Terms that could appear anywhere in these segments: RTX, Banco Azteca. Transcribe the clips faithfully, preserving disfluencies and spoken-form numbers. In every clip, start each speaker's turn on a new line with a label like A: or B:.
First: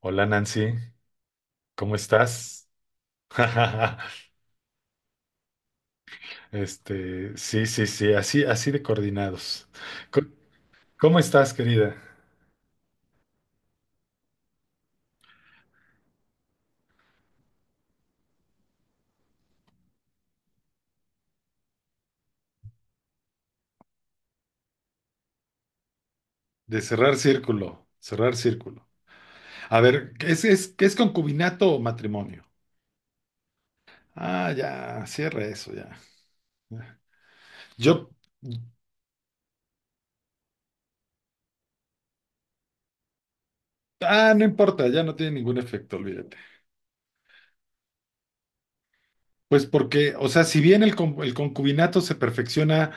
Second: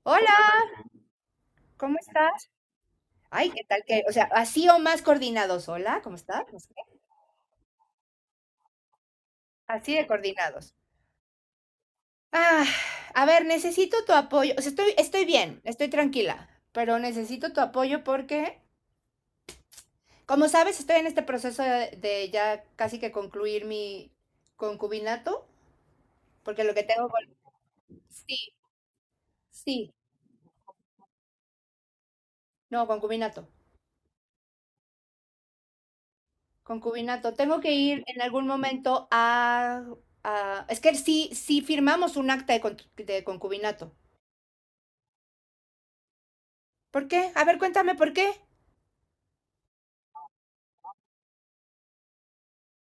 A: Hola,
B: Hola,
A: Nancy, ¿cómo
B: ¿cómo estás?
A: estás?
B: Ay, ¿qué tal que? O sea, así o más coordinados. Hola, ¿cómo estás? No sé qué.
A: Este, sí, sí, sí, así, así de coordinados.
B: Así de
A: Co-
B: coordinados.
A: ¿Cómo estás, querida?
B: Ah, a ver, necesito tu apoyo. O sea, estoy, estoy bien, estoy tranquila, pero necesito tu apoyo porque, como sabes, estoy en este proceso de, de ya casi que concluir mi concubinato, porque lo
A: De
B: que tengo
A: cerrar
B: con.
A: círculo, cerrar
B: Sí,
A: círculo. A
B: sí,
A: ver, ¿qué es, es, qué es concubinato o matrimonio?
B: no, concubinato,
A: Ah, ya, cierra eso, ya.
B: concubinato. Tengo que ir
A: Yo,
B: en algún momento a. A- es que sí, sí firmamos un acta de, con- de concubinato.
A: ah, no importa, ya no tiene ningún efecto, olvídate.
B: ¿Por qué? A ver, cuéntame por qué.
A: Pues porque, o sea, si bien el, con- el concubinato se perfecciona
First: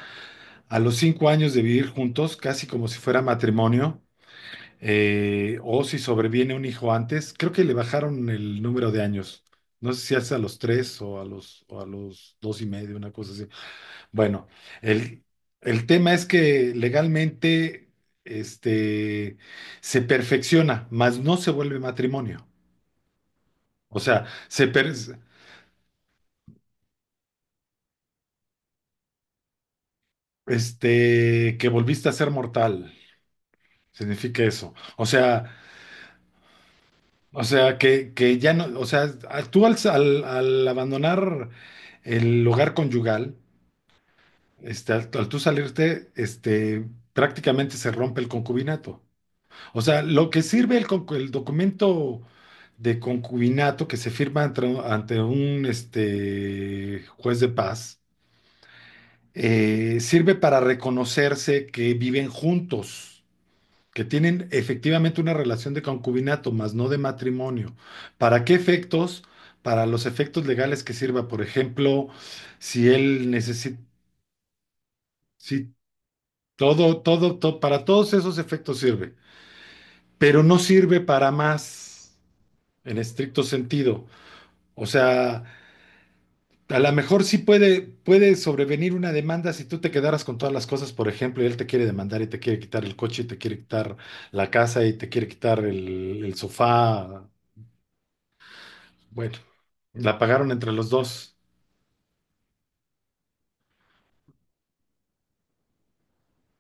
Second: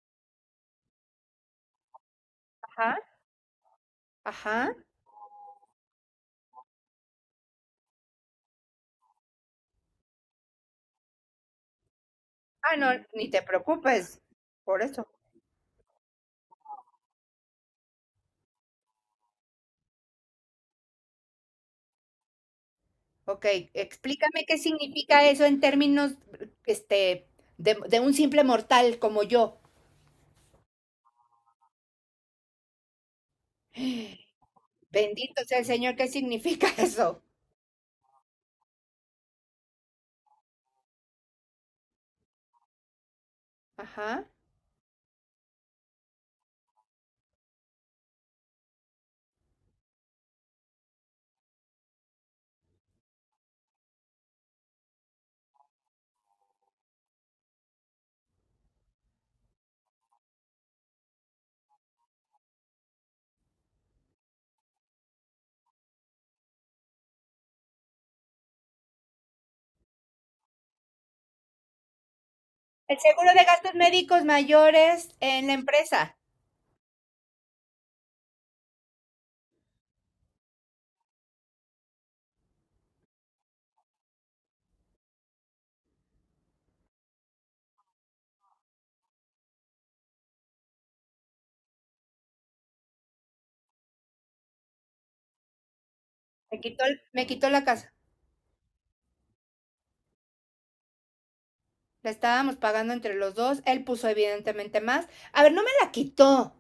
A: a los cinco años de vivir juntos, casi como
B: Ajá.
A: si fuera matrimonio,
B: Ajá.
A: eh, o si sobreviene un hijo antes, creo que le bajaron el número de años. No sé si hace a los tres o a los, o a los dos y
B: Ah, no,
A: medio, una
B: ni
A: cosa
B: te
A: así.
B: preocupes
A: Bueno,
B: por eso.
A: el, el tema es que legalmente, este, se perfecciona, mas no se vuelve matrimonio.
B: Ok,
A: O sea,
B: explícame qué
A: se per-
B: significa eso en términos, este, de, de un simple mortal como yo.
A: este, que volviste a ser mortal, significa eso. O
B: Bendito
A: sea,
B: sea el Señor, ¿qué significa eso?
A: o sea, que, que ya no, o sea, tú al, al al abandonar el hogar conyugal.
B: Ajá.
A: Este, al, al tú salirte, este, prácticamente se rompe el concubinato. O sea, lo que sirve el, concu- el documento de concubinato que se firma ante, ante un este, juez de paz, eh, sirve para reconocerse que viven juntos, que tienen efectivamente una relación de concubinato, más no de matrimonio. ¿Para qué efectos? Para los efectos legales que sirva, por ejemplo, si
B: El
A: él
B: seguro de gastos
A: necesita...
B: médicos mayores en la empresa.
A: Todo, todo, todo, para todos esos efectos sirve, pero no sirve para más en estricto sentido. O sea, a lo mejor sí puede, puede sobrevenir una demanda si tú te quedaras con todas las cosas, por ejemplo, y él te quiere demandar y te quiere quitar el coche y te quiere quitar la casa y te quiere quitar el, el
B: Me quitó, el- me
A: sofá.
B: quitó la casa.
A: Bueno, la pagaron entre los dos.
B: La estábamos pagando entre los dos. Él puso evidentemente más. A ver, no me la quitó.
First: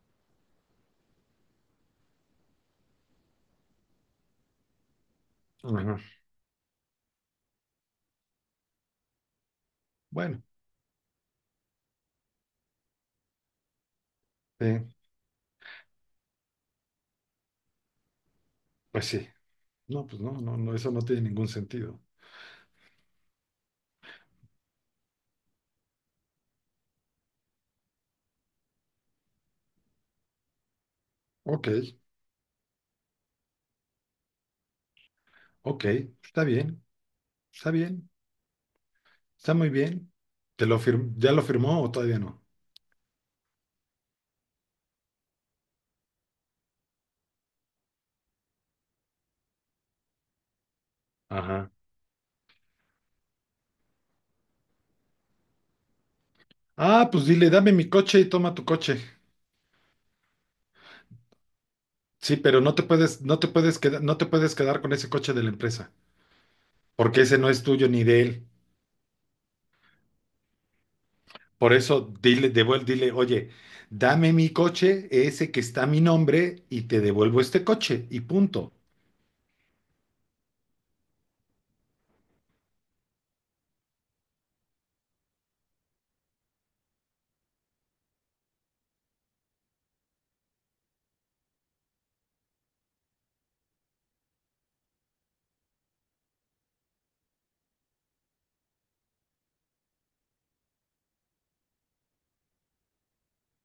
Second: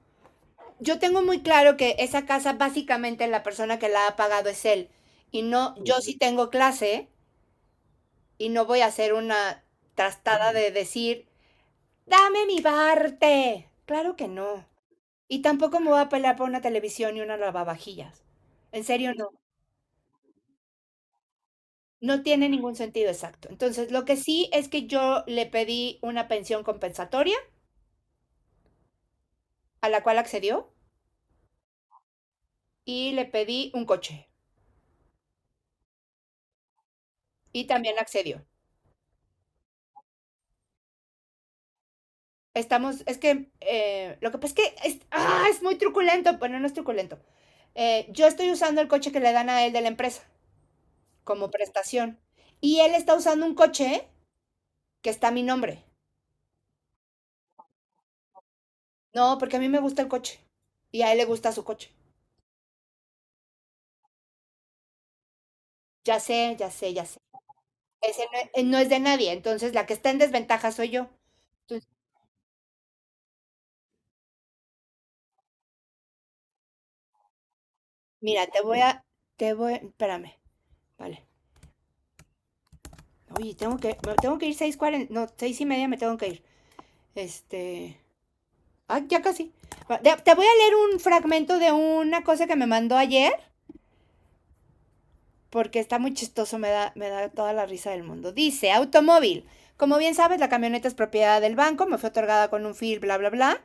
B: Yo tengo muy claro que esa casa básicamente la persona que la ha pagado es él. Y no,
A: Ujú.
B: yo sí tengo clase y no voy a hacer una
A: Bueno,
B: trastada de decir, dame mi parte. Claro que no.
A: eh,
B: Y tampoco me voy a pelear por una televisión y una lavavajillas. En
A: pues
B: serio,
A: sí.
B: no.
A: No, pues no, no, no, eso no tiene ningún sentido.
B: No tiene ningún sentido exacto. Entonces, lo que sí es que yo le pedí una pensión compensatoria, a la cual accedió,
A: Ok,
B: y le pedí un coche,
A: ok, está bien,
B: y
A: está
B: también
A: bien.
B: accedió.
A: Está muy bien. ¿Te lo fir- ¿Ya lo firmó o todavía no?
B: Estamos, es que eh, lo que pasa es que es, ¡ah! Es muy truculento, bueno, no es truculento. Eh, yo estoy usando el coche que le dan a él de la empresa como
A: Ajá.
B: prestación y él está usando un coche que está a mi nombre.
A: Ah, pues dile, dame mi coche y toma tu coche.
B: No, porque a mí me gusta el coche y a él le gusta su coche.
A: Sí, pero no te puedes, no te puedes quedar, no te puedes quedar con ese coche de la empresa,
B: Ya sé, ya sé, ya sé.
A: porque ese no es tuyo ni de
B: Ese no,
A: él.
B: eh, no es de nadie, entonces la que está en desventaja soy yo.
A: Por
B: Entonces,
A: eso, dile, devuelve, dile, oye, dame mi coche, ese que está a mi nombre, y te devuelvo este coche, y
B: mira, te
A: punto.
B: voy a, te voy, espérame, vale. Oye, tengo que, tengo que ir seis cuarenta, no, seis y media me tengo que ir. Este, Ah, ya casi. Ah, te voy a leer un fragmento de una cosa que me mandó ayer, porque está muy chistoso, me da, me da toda la risa del mundo. Dice, automóvil. Como bien sabes, la camioneta es propiedad del banco, me fue otorgada con un fil, bla, bla, bla.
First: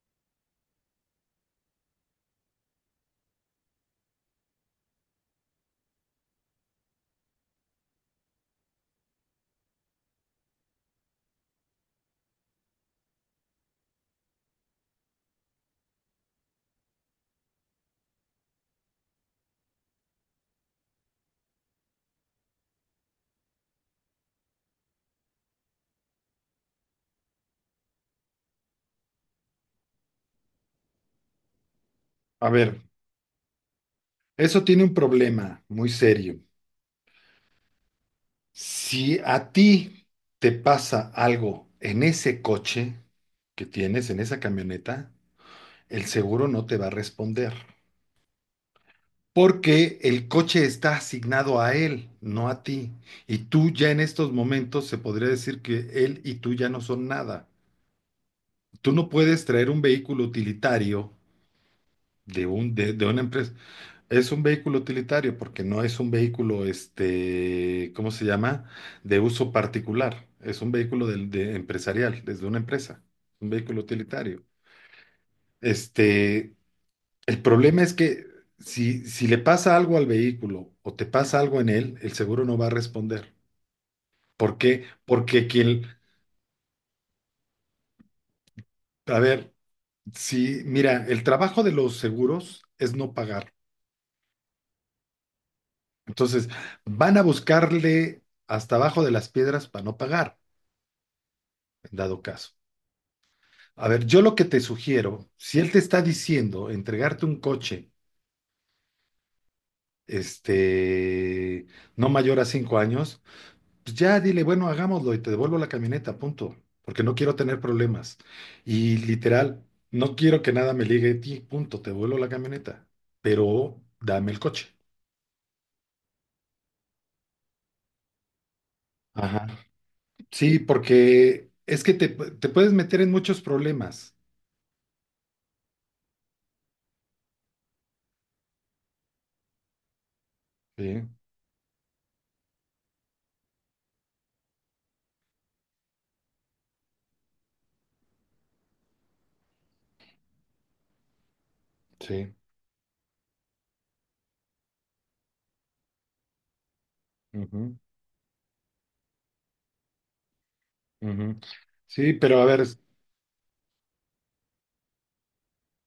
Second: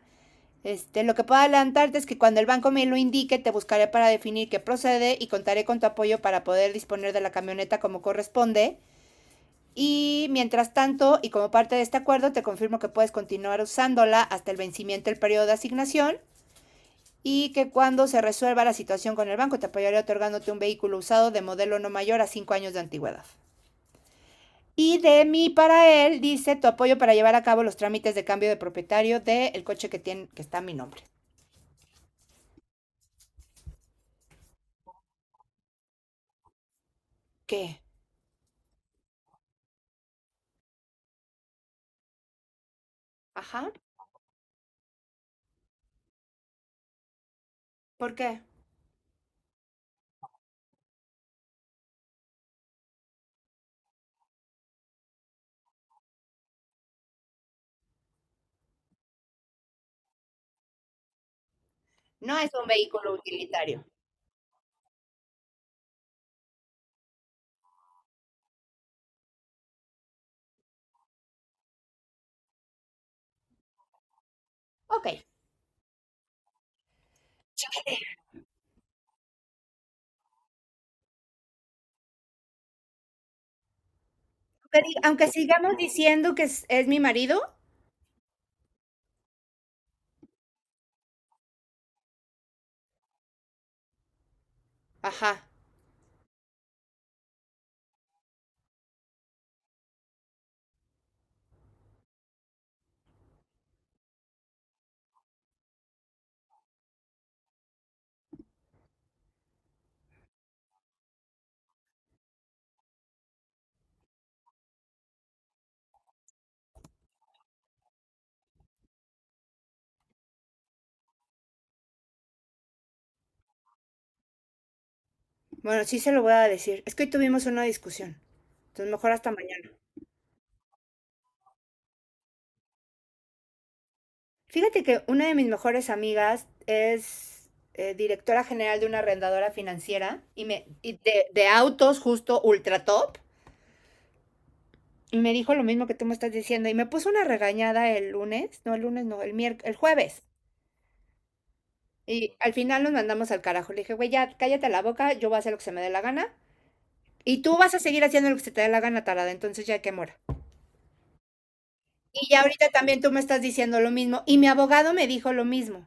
B: Este, lo que puedo adelantarte es que cuando el banco me lo indique, te buscaré para definir qué procede y contaré con tu apoyo para poder disponer de la camioneta como corresponde. Y mientras tanto, y como parte de este acuerdo, te confirmo que puedes continuar usándola hasta el vencimiento del periodo de asignación y que cuando se resuelva la situación con el banco te apoyaré otorgándote un vehículo usado de modelo no mayor a cinco años de antigüedad. Y de mí para él dice tu apoyo para llevar a cabo los trámites de cambio de propietario del coche que, tiene, que está a mi nombre.
A: A ver, eso tiene un problema muy serio.
B: ¿Qué?
A: Si a ti te pasa algo en ese coche que
B: Ajá.
A: tienes, en esa camioneta, el seguro no te va a responder.
B: ¿Por qué?
A: Porque el coche está asignado a él, no a ti. Y tú ya en estos momentos se podría decir que él y tú ya no son nada. Tú no puedes traer un vehículo utilitario
B: No
A: de
B: es un
A: un, de, de
B: vehículo
A: una empresa.
B: utilitario.
A: Es un vehículo utilitario porque no es un vehículo, este, ¿cómo se llama? De uso particular. Es un vehículo del- de, empresarial, desde una empresa. Un vehículo utilitario.
B: Ok. Aunque
A: Este, El problema es que si, si le pasa algo al vehículo o te pasa algo en él, el seguro no va a responder. ¿Por qué?
B: Aunque
A: Porque
B: sigamos
A: quien,
B: diciendo que es, es mi marido.
A: a ver, si, mira, el trabajo de los seguros es no pagar.
B: Ajá.
A: Entonces, van a buscarle hasta abajo de las piedras para no pagar, en dado caso. A ver, yo lo que te sugiero, si él te está diciendo entregarte un coche, este, no mayor a cinco años, pues ya dile, bueno, hagámoslo y te devuelvo la camioneta, punto, porque no quiero tener problemas. Y literal, no quiero que nada me ligue a ti, punto, te devuelvo la camioneta, pero dame el coche.
B: Bueno, sí se lo voy a decir. Es que hoy tuvimos una discusión. Entonces mejor hasta
A: Ajá.
B: mañana.
A: Sí, porque es que te, te puedes meter en muchos problemas.
B: Fíjate que una de mis mejores amigas es eh, directora general de una arrendadora financiera y me y
A: Sí,
B: de, de autos justo ultra top. Y me dijo lo mismo que tú me estás diciendo. Y me puso una regañada el lunes. No, el lunes no, el miérc- el jueves. Y
A: sí.
B: al final nos mandamos al carajo. Le dije, güey, ya cállate la boca, yo voy a hacer lo que se me dé la gana. Y tú vas a
A: Ujú,
B: seguir haciendo lo que se te dé la gana, tarada. Entonces ya que mora.
A: ujú. Sí,
B: Y
A: pero
B: ya
A: a ver,
B: ahorita
A: es-
B: también tú me estás diciendo lo mismo. Y mi abogado me dijo lo mismo.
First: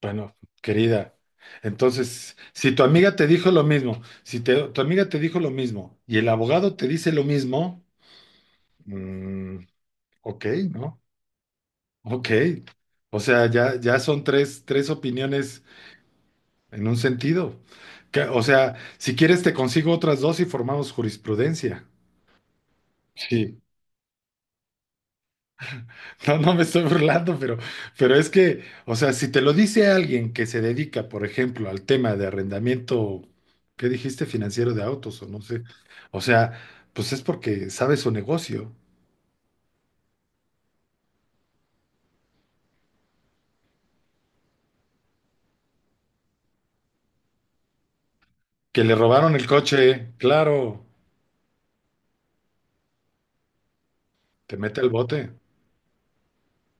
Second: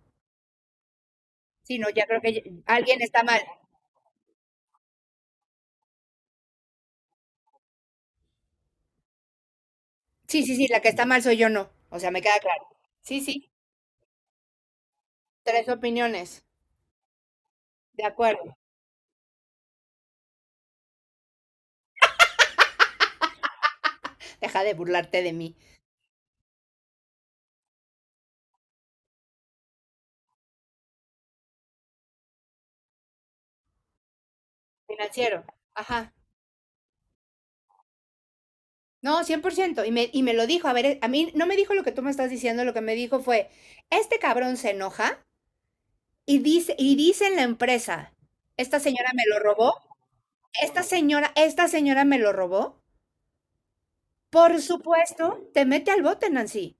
A: bueno, querida,
B: Sí, no, ya creo que
A: entonces,
B: ya-
A: si tu
B: alguien
A: amiga
B: está
A: te
B: mal.
A: dijo lo mismo, si te- tu amiga te dijo lo mismo y el abogado te dice lo mismo, mm,
B: Sí,
A: ok,
B: sí, sí, la que
A: ¿no?
B: está mal soy yo, no. O sea, me
A: Ok,
B: queda claro. Sí,
A: o
B: sí,
A: sea, ya, ya son tres, tres opiniones
B: tres opiniones.
A: en un sentido.
B: De
A: Que, o
B: acuerdo.
A: sea, si quieres te consigo otras dos y formamos jurisprudencia. Sí,
B: Deja de burlarte de mí.
A: no, no me estoy burlando, pero, pero es que, o sea, si te lo dice alguien que se dedica, por ejemplo, al tema de arrendamiento, ¿qué dijiste? Financiero de autos o no
B: Financiero.
A: sé.
B: Ajá.
A: O sea, pues es porque sabe su negocio.
B: No, cien por ciento. Y me, y me lo dijo. A ver, eh, a mí no me dijo lo que tú me estás diciendo. Lo que me dijo fue, este cabrón se enoja y dice, y dice en la empresa, esta
A: Que le
B: señora me
A: robaron
B: lo
A: el
B: robó.
A: coche,
B: Esta
A: claro,
B: señora, esta señora me lo robó.
A: te
B: Por
A: mete al bote.
B: supuesto, te mete al bote, Nancy.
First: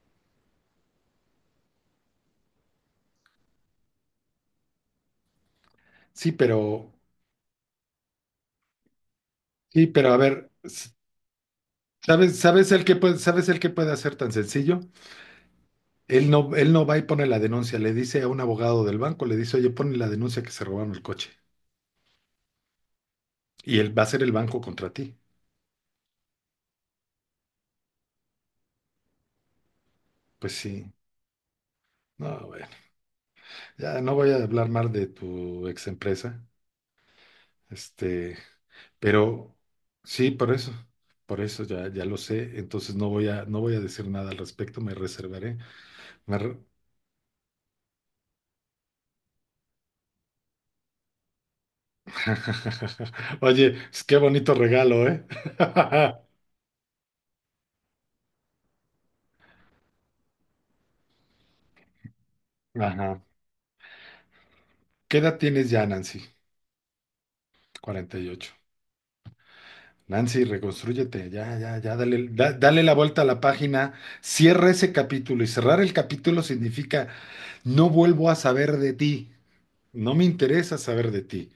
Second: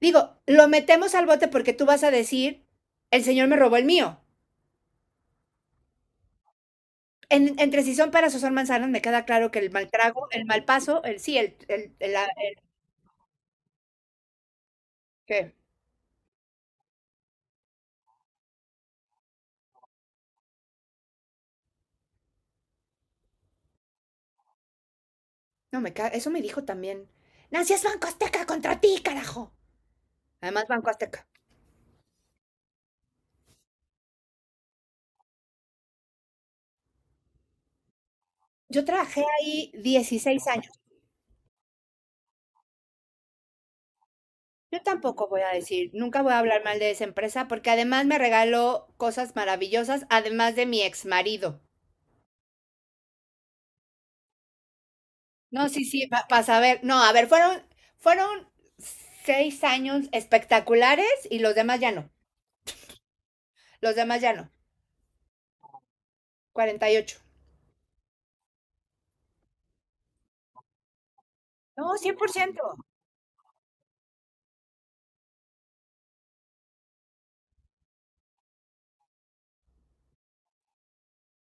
B: Digo, lo metemos al bote porque tú vas a decir, el señor me robó el mío.
A: Sí, pero,
B: En- entre si son peras o son manzanas, me queda claro que el
A: sí,
B: mal
A: pero a
B: trago, el
A: ver.
B: mal paso, el sí, el, el, el- la-
A: ¿Sabes,
B: el
A: sabes el que puede, sabes el que puede hacer tan sencillo?
B: que-
A: Él no, él no va y pone la denuncia, le dice a un abogado del banco, le dice, oye, pone la denuncia que se robaron el coche. Y él va a ser el banco contra ti.
B: No, me ca- eso me dijo también. Nancy es Banco Azteca contra ti, carajo.
A: Pues
B: Además, Banco
A: sí.
B: Azteca.
A: No, bueno, ya no voy a hablar mal de tu ex empresa. Este,
B: Yo trabajé
A: pero
B: ahí
A: sí,
B: dieciséis
A: por eso.
B: años.
A: Por eso ya, ya lo sé. Entonces no voy a, no voy a decir nada al
B: Yo
A: respecto, me
B: tampoco voy a
A: reservaré.
B: decir, nunca voy a
A: Me re-
B: hablar mal de esa empresa porque además me regaló cosas maravillosas, además de mi ex marido.
A: Oye, pues qué bonito regalo, ¿eh?
B: No, sí, sí,
A: Ajá.
B: para saber. No, a ver, fueron, fueron seis años espectaculares y los demás ya no. Los demás ya no.
A: ¿Qué edad tienes ya, Nancy?
B: Cuarenta y ocho.
A: Cuarenta y ocho. Nancy, reconstrúyete, ya, ya, ya,
B: No, cien por
A: dale, da-
B: ciento.
A: dale la vuelta a la página, cierra ese capítulo y cerrar el capítulo significa no vuelvo a saber de ti, no me interesa saber de ti.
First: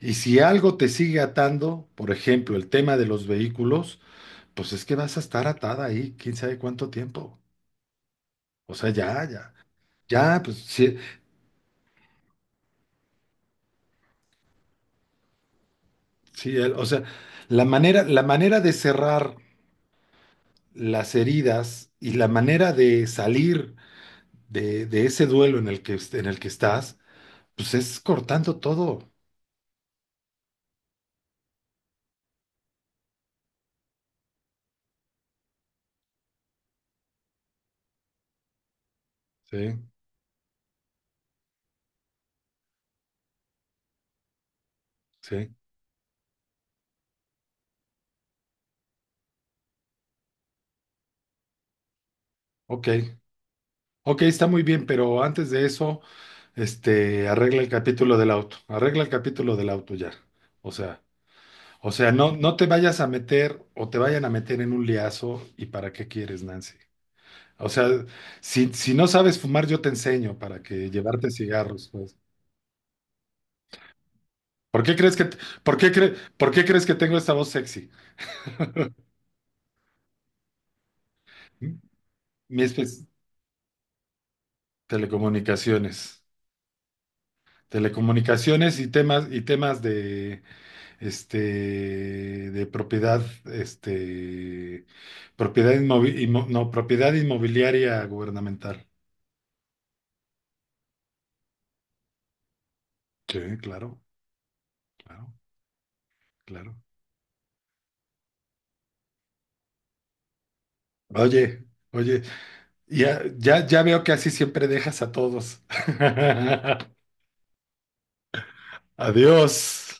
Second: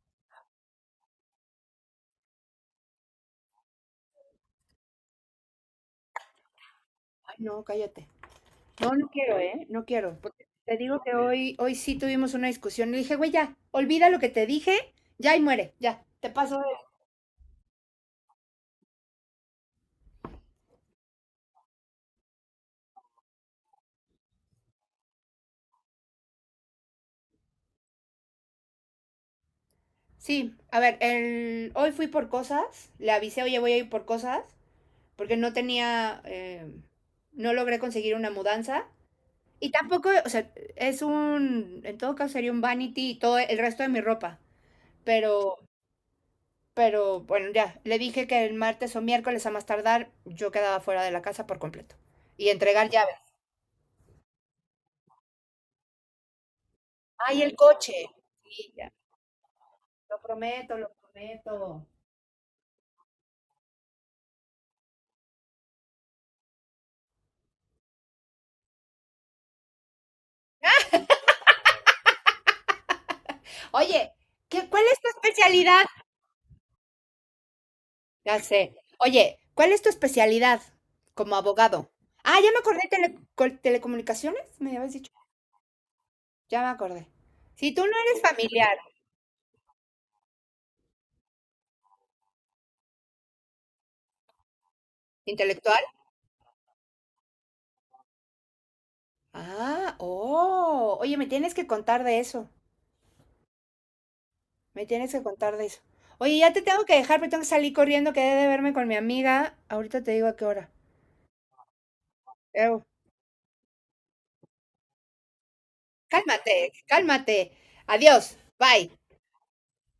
A: Y si algo te sigue atando, por ejemplo, el tema de los vehículos, pues es que vas a estar atada ahí, quién sabe cuánto
B: Ay,
A: tiempo.
B: no, cállate.
A: O sea,
B: No, no
A: ya,
B: quiero,
A: ya,
B: ¿eh? No quiero.
A: ya,
B: Porque
A: pues
B: te
A: sí,
B: digo que hoy, hoy sí tuvimos una discusión. Le dije, güey, ya, olvida lo que te dije, ya y muere, ya. Te
A: sí,
B: paso.
A: el- o sea, la manera, la manera de cerrar las heridas y la manera de salir de, de ese duelo en el que, en el que estás, pues es cortando todo.
B: Sí, a ver, el... hoy fui por cosas. Le avisé, oye, voy a ir por cosas. Porque no tenía, eh, no logré conseguir una mudanza. Y
A: Sí,
B: tampoco, o sea, es un. En todo caso sería un vanity y todo el resto de mi ropa.
A: sí.
B: Pero Pero bueno, ya, le dije que el martes o miércoles a más tardar yo quedaba fuera de la casa por completo. Y entregar
A: Ok,
B: llaves.
A: ok, está muy bien, pero antes de eso, este,
B: ¡Ay, el
A: arregla el
B: coche!
A: capítulo del auto,
B: Sí, ya,
A: arregla el capítulo del auto ya.
B: lo
A: O
B: prometo, lo
A: sea,
B: prometo.
A: o sea, no, no te vayas a meter o te vayan a meter en un liazo y para qué quieres, Nancy. O sea, si, si no sabes fumar, yo te enseño para que llevarte cigarros, pues.
B: Oye, ¿qué, ¿cuál
A: ¿Por qué
B: es tu
A: crees que, por
B: especialidad?
A: qué cre- por qué crees que tengo esta voz sexy?
B: Ya sé. Oye, ¿cuál es tu especialidad como
A: ¿Mm?
B: abogado? Ah, ya me
A: Mi
B: acordé,
A: espe-
B: tele- col- telecomunicaciones, me habías dicho.
A: Telecomunicaciones.
B: Ya me acordé. Si tú no eres familiar,
A: Telecomunicaciones y temas, y temas de, este, de propiedad, este, propiedad
B: intelectual.
A: inmovi- inmo- no, propiedad inmobiliaria gubernamental.
B: Ah, oh, oye, me tienes que contar de eso.
A: Sí, claro,
B: Me tienes que
A: claro,
B: contar de eso. Oye, ya te
A: claro.
B: tengo que dejar, pero tengo que salir corriendo, quedé de verme con mi amiga. Ahorita te digo a qué hora.
A: Oye, oye,
B: Eu,
A: ya, ya, ya veo que así siempre dejas a todos.
B: cálmate, cálmate. Adiós, bye.
A: Adiós.